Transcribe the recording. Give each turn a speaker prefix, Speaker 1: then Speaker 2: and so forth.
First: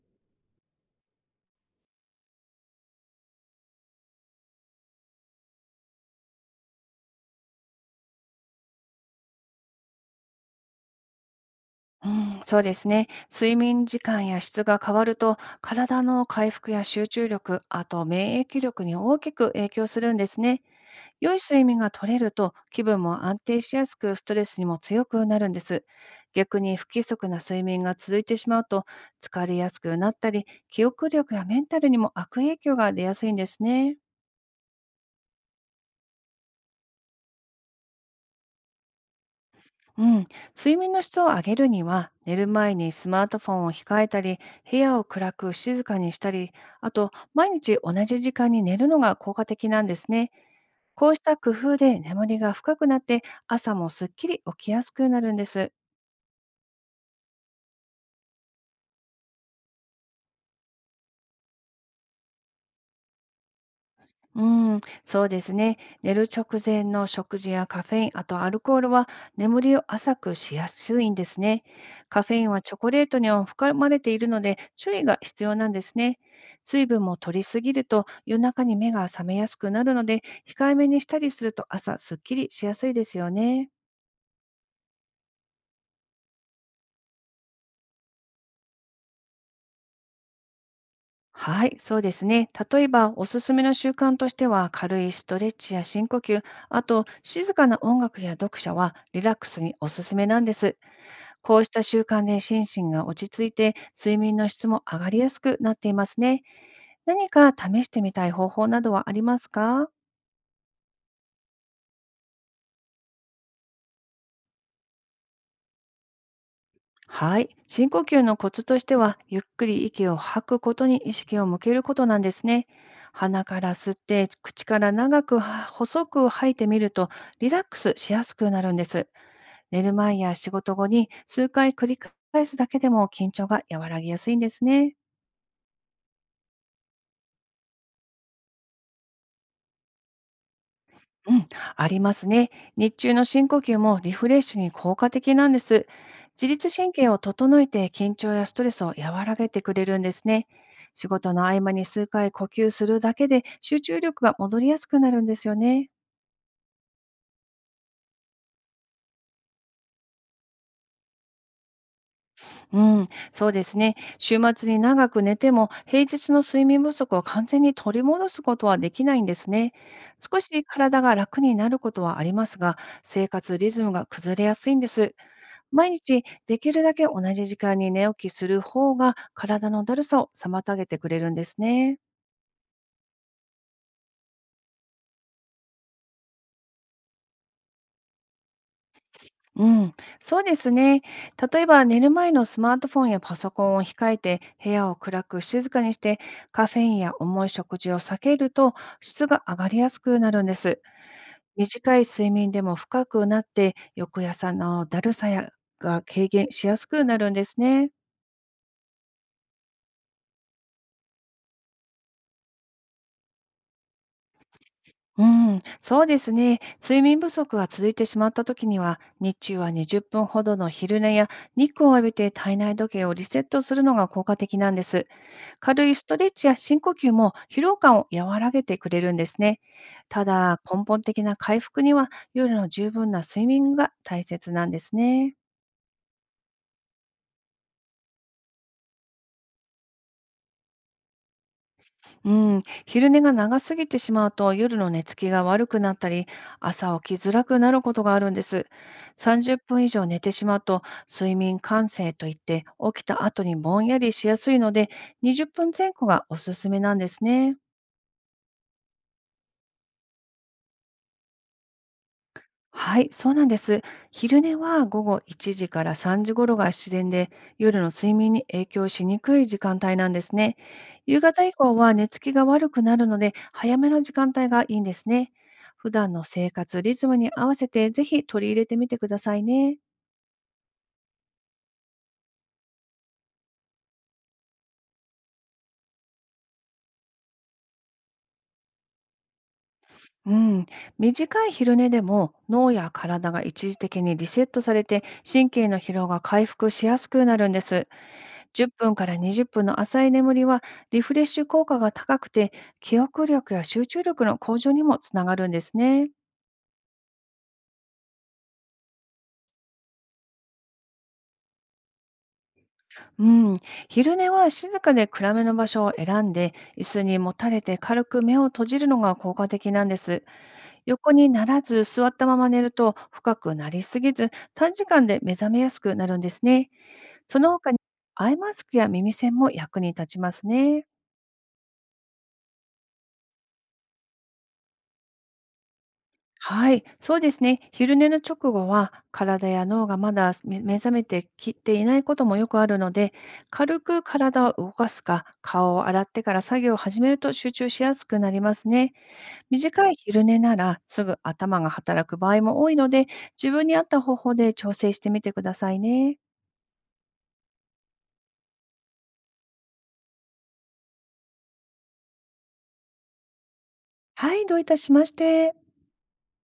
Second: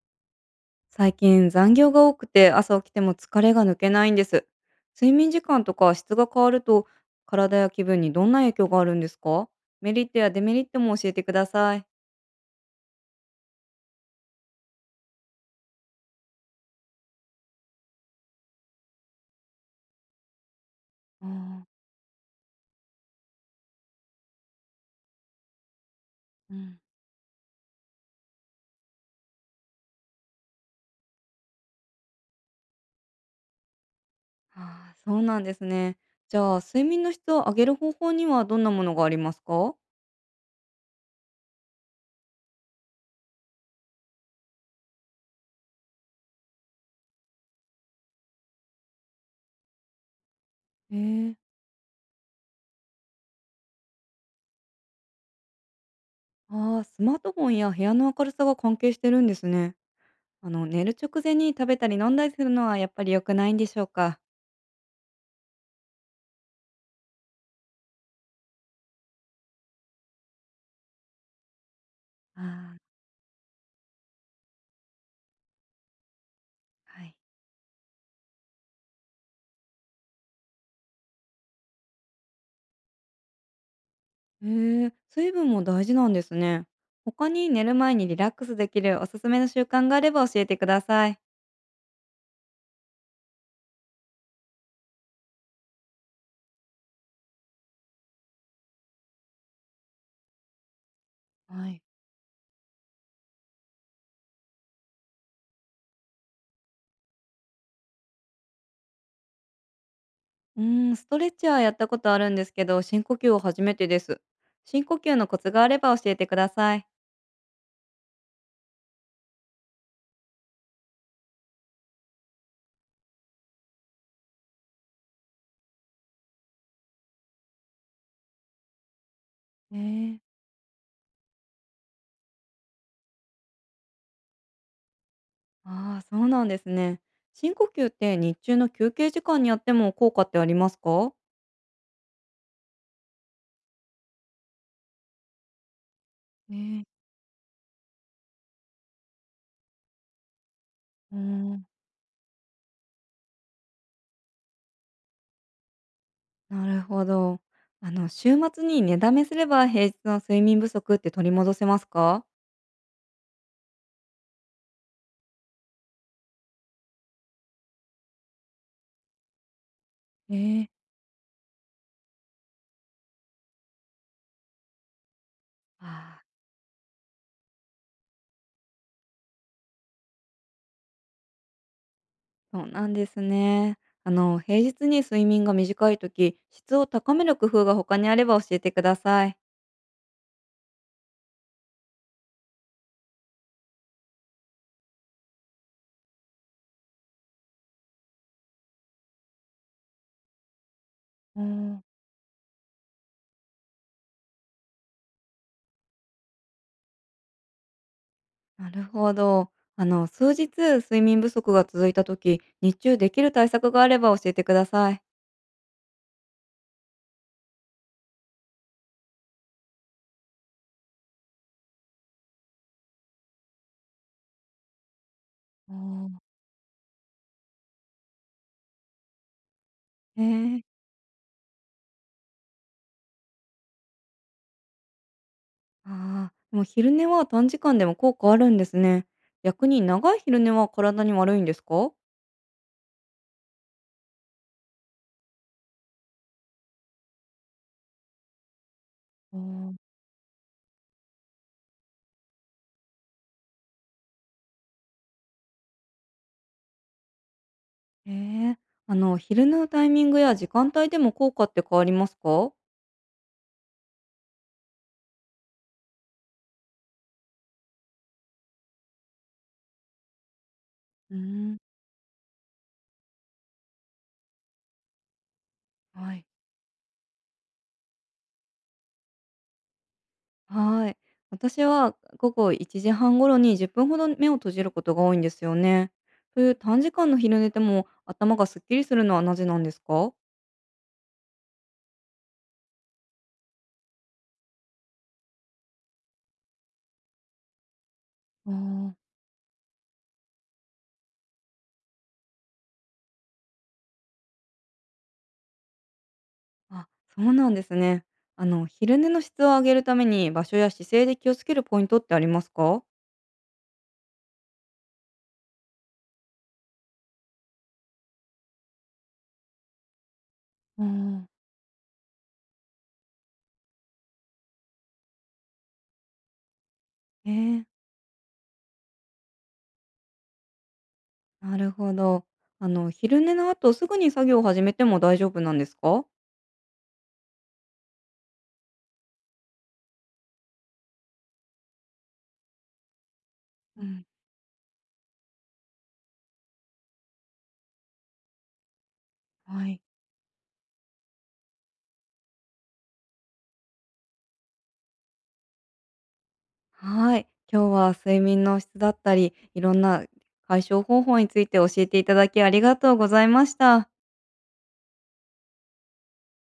Speaker 1: 最近残業が多くて朝起きても疲れが抜けないんです。睡眠時間とか質が変わると体や気分にどんな影響があるんですか？メリットやデメリットも教えてください。
Speaker 2: うん、そうですね。睡眠時間や質が変わると、体の回復や集中力、あと免疫力に大きく影響するんですね。
Speaker 1: あ
Speaker 2: 良い睡
Speaker 1: ー、
Speaker 2: 眠が取れると、気分も安定しやすく、ストレスにも強くなるんです。
Speaker 1: う
Speaker 2: 逆に
Speaker 1: ん、
Speaker 2: 不規則な睡眠が続いてしまうと、疲れやすくなったり、記憶力やメンタルにも悪影響が出やすいんですね。
Speaker 1: あー、そうなんですね。じゃあ睡眠の質を上げる方法にはどんなものがありますか？
Speaker 2: うん、睡眠の質を上げるには、寝る前にスマートフォンを控えたり、部屋を暗く静かにしたり、あと、毎日同じ時間に寝るのが効果的なんですね。
Speaker 1: え
Speaker 2: こうし
Speaker 1: ー、
Speaker 2: た工夫で眠りが深くなって、朝もすっきり起きやすくなるんです。
Speaker 1: ああ、スマートフォンや部屋の明るさが関係してるんですね。あの、寝る直前に食べたり飲んだりするのはやっぱり良くないんでしょうか？
Speaker 2: うん、そうですね。寝る直前の食事やカフェイン、あとアルコールは眠りを浅くしやすいんですね。カフェ
Speaker 1: あ
Speaker 2: インはチ
Speaker 1: あ
Speaker 2: ョ
Speaker 1: ー、
Speaker 2: コレートには含まれているので注意が必要なんですね。水
Speaker 1: は
Speaker 2: 分
Speaker 1: い。
Speaker 2: も取りすぎると夜中に目が覚めやすくなるので、控えめにしたりすると朝すっきりしやすいですよね。
Speaker 1: へえ、水分も大事なんですね。他に寝る前にリラックスできるおすすめの習慣があれば教えてください。
Speaker 2: はい、そうですね。例えば、おすすめの習慣としては、軽いストレッチや深呼吸、あと、静かな音楽や読書はリラックスにおすすめなんです。こう
Speaker 1: は
Speaker 2: し
Speaker 1: い。
Speaker 2: た習慣で心身が落ち着いて、睡眠の質も上がりやすくなっていますね。何か試してみたい方法などはありますか？
Speaker 1: うーん、ストレッチはやったことあるんですけど、深呼吸を初めてです。深呼吸のコツがあれば教えてください。
Speaker 2: はい。深呼吸のコツとしては、ゆっくり息を吐くことに意識を向けることなんですね。鼻から吸って、口から長くは細く吐いてみると、リラックスしやすくなるんです。
Speaker 1: え
Speaker 2: 寝る前
Speaker 1: ー、
Speaker 2: や仕事後に数回繰り返すだけでも緊張が和らぎやすいんですね。
Speaker 1: ああ、そうなんですね。深呼吸って日中の休憩時間にやっても効果ってありますか？
Speaker 2: うん、ありますね。日中の深呼吸もリフレッシュに効果的なんです。自
Speaker 1: え
Speaker 2: 律
Speaker 1: ー、
Speaker 2: 神経を整えて緊張やストレスを和らげてくれるんですね。仕
Speaker 1: うー
Speaker 2: 事の合
Speaker 1: ん。
Speaker 2: 間に数回呼吸するだけで集中力が戻りやすくなるんですよね。
Speaker 1: なるほど。あの、週末に寝だめすれば平日の睡眠不足って取り戻せますか？
Speaker 2: うん、そうですね。週末に長く寝ても平日の睡眠不足を完全に取り戻すことはできないんですね。
Speaker 1: え
Speaker 2: 少し
Speaker 1: ー、
Speaker 2: 体が楽になることはありますが、生活リズムが崩れやすいんです。毎
Speaker 1: あ
Speaker 2: 日
Speaker 1: ー、
Speaker 2: できるだけ同じ時間に寝起きする方が体のだるさを妨げてくれるんですね。
Speaker 1: そうなんですね。あの、平日に睡眠が短いとき、質を高める工夫が他にあれば教えてください。
Speaker 2: うん、そうですね。例えば寝る前のスマートフォンやパソコンを控えて、部屋を暗く静かにして、カフェインや重い食事を避けると質が上がりやすくなるんです。
Speaker 1: うん、
Speaker 2: 短い睡眠でも深くなって、翌朝のだるさやが軽減しやすくなるんですね。
Speaker 1: なるほど。あの、数日睡眠不足が続いたとき、日中できる対策があれば教えてください。
Speaker 2: うん、そうですね。睡眠不足が続いてしまったときには、日中は20分ほどの昼寝や日光を浴びて体内時計をリセットするのが効果的なんです。
Speaker 1: う
Speaker 2: 軽いス
Speaker 1: ん、
Speaker 2: トレッチや深呼吸も疲労感を和らげてくれるんですね。ただ、
Speaker 1: ええ、
Speaker 2: 根本的な回復には夜の十分な睡眠が大切なんですね。
Speaker 1: ああ、でも昼寝は短時間でも効果あるんですね。逆に長い昼寝は体に悪いんですか？
Speaker 2: うん、昼寝が長すぎてしまうと、夜の寝つきが悪くなったり、朝起きづらくなることがあるんです。
Speaker 1: う
Speaker 2: 30
Speaker 1: ん、
Speaker 2: 分以上寝てしまうと睡眠感性といって、起きた後にぼんやりしやすいので、20分前後がおすすめなんですね。
Speaker 1: ええ、あの、昼寝のタイミングや時間帯でも効果って変わりますか？
Speaker 2: はい、そうなんです。昼寝は午後1時から3時頃が自然で、夜の睡眠に影響しにくい時間帯なんですね。
Speaker 1: うー
Speaker 2: 夕方以
Speaker 1: ん、
Speaker 2: 降は寝つきが悪くなるので、早めの時間帯がいいんですね。普段
Speaker 1: は
Speaker 2: の
Speaker 1: い、
Speaker 2: 生活リズムに合わせて、ぜひ取り入れてみてくださいね。
Speaker 1: はい。私は午後1時半頃に10分ほど目を閉じることが多いんですよね。という短時間の昼寝でも頭がすっきりするのはなぜなんですか？
Speaker 2: うん、短い昼寝でも脳や体が一時的にリセットされて、神経の疲労が回復しやすくなるんです。
Speaker 1: あ
Speaker 2: 10
Speaker 1: ー、
Speaker 2: 分から20分の浅い眠りはリフレッシュ効果が高くて、記憶力や集中力の向上にもつながるんですね。
Speaker 1: あ、そうなんですね。あの、昼寝の質を上げるために場所や姿勢で気をつけるポイントってありますか？
Speaker 2: うん、昼寝は静かで暗めの場所を選んで、椅子にもたれて軽く目を閉じるのが効果的なんです。
Speaker 1: あ
Speaker 2: 横
Speaker 1: ー、
Speaker 2: にならず座ったまま寝ると深くなりすぎず、短時間で目覚めやすくなるんですね。
Speaker 1: え
Speaker 2: その
Speaker 1: ー、
Speaker 2: 他にアイマスクや耳栓も役に立ちますね。
Speaker 1: なるほど。あの、昼寝の後すぐに作業を始めても大丈夫なんですか？
Speaker 2: はい、そうですね。昼寝の直後は、体や脳がまだ目覚めてきていないこともよくあるので、軽
Speaker 1: う
Speaker 2: く
Speaker 1: ん、
Speaker 2: 体を動かすか、顔を洗ってから作業を始めると集中しやすくなりますね。
Speaker 1: はい、
Speaker 2: 短い昼寝なら、すぐ頭が働く場合も多いので、自分に合った方法で調整してみてくださいね。
Speaker 1: はい。今日は睡眠の質だったり、いろんな解消方法について教えていただきありがとうございました。
Speaker 2: はい、どういたしまして。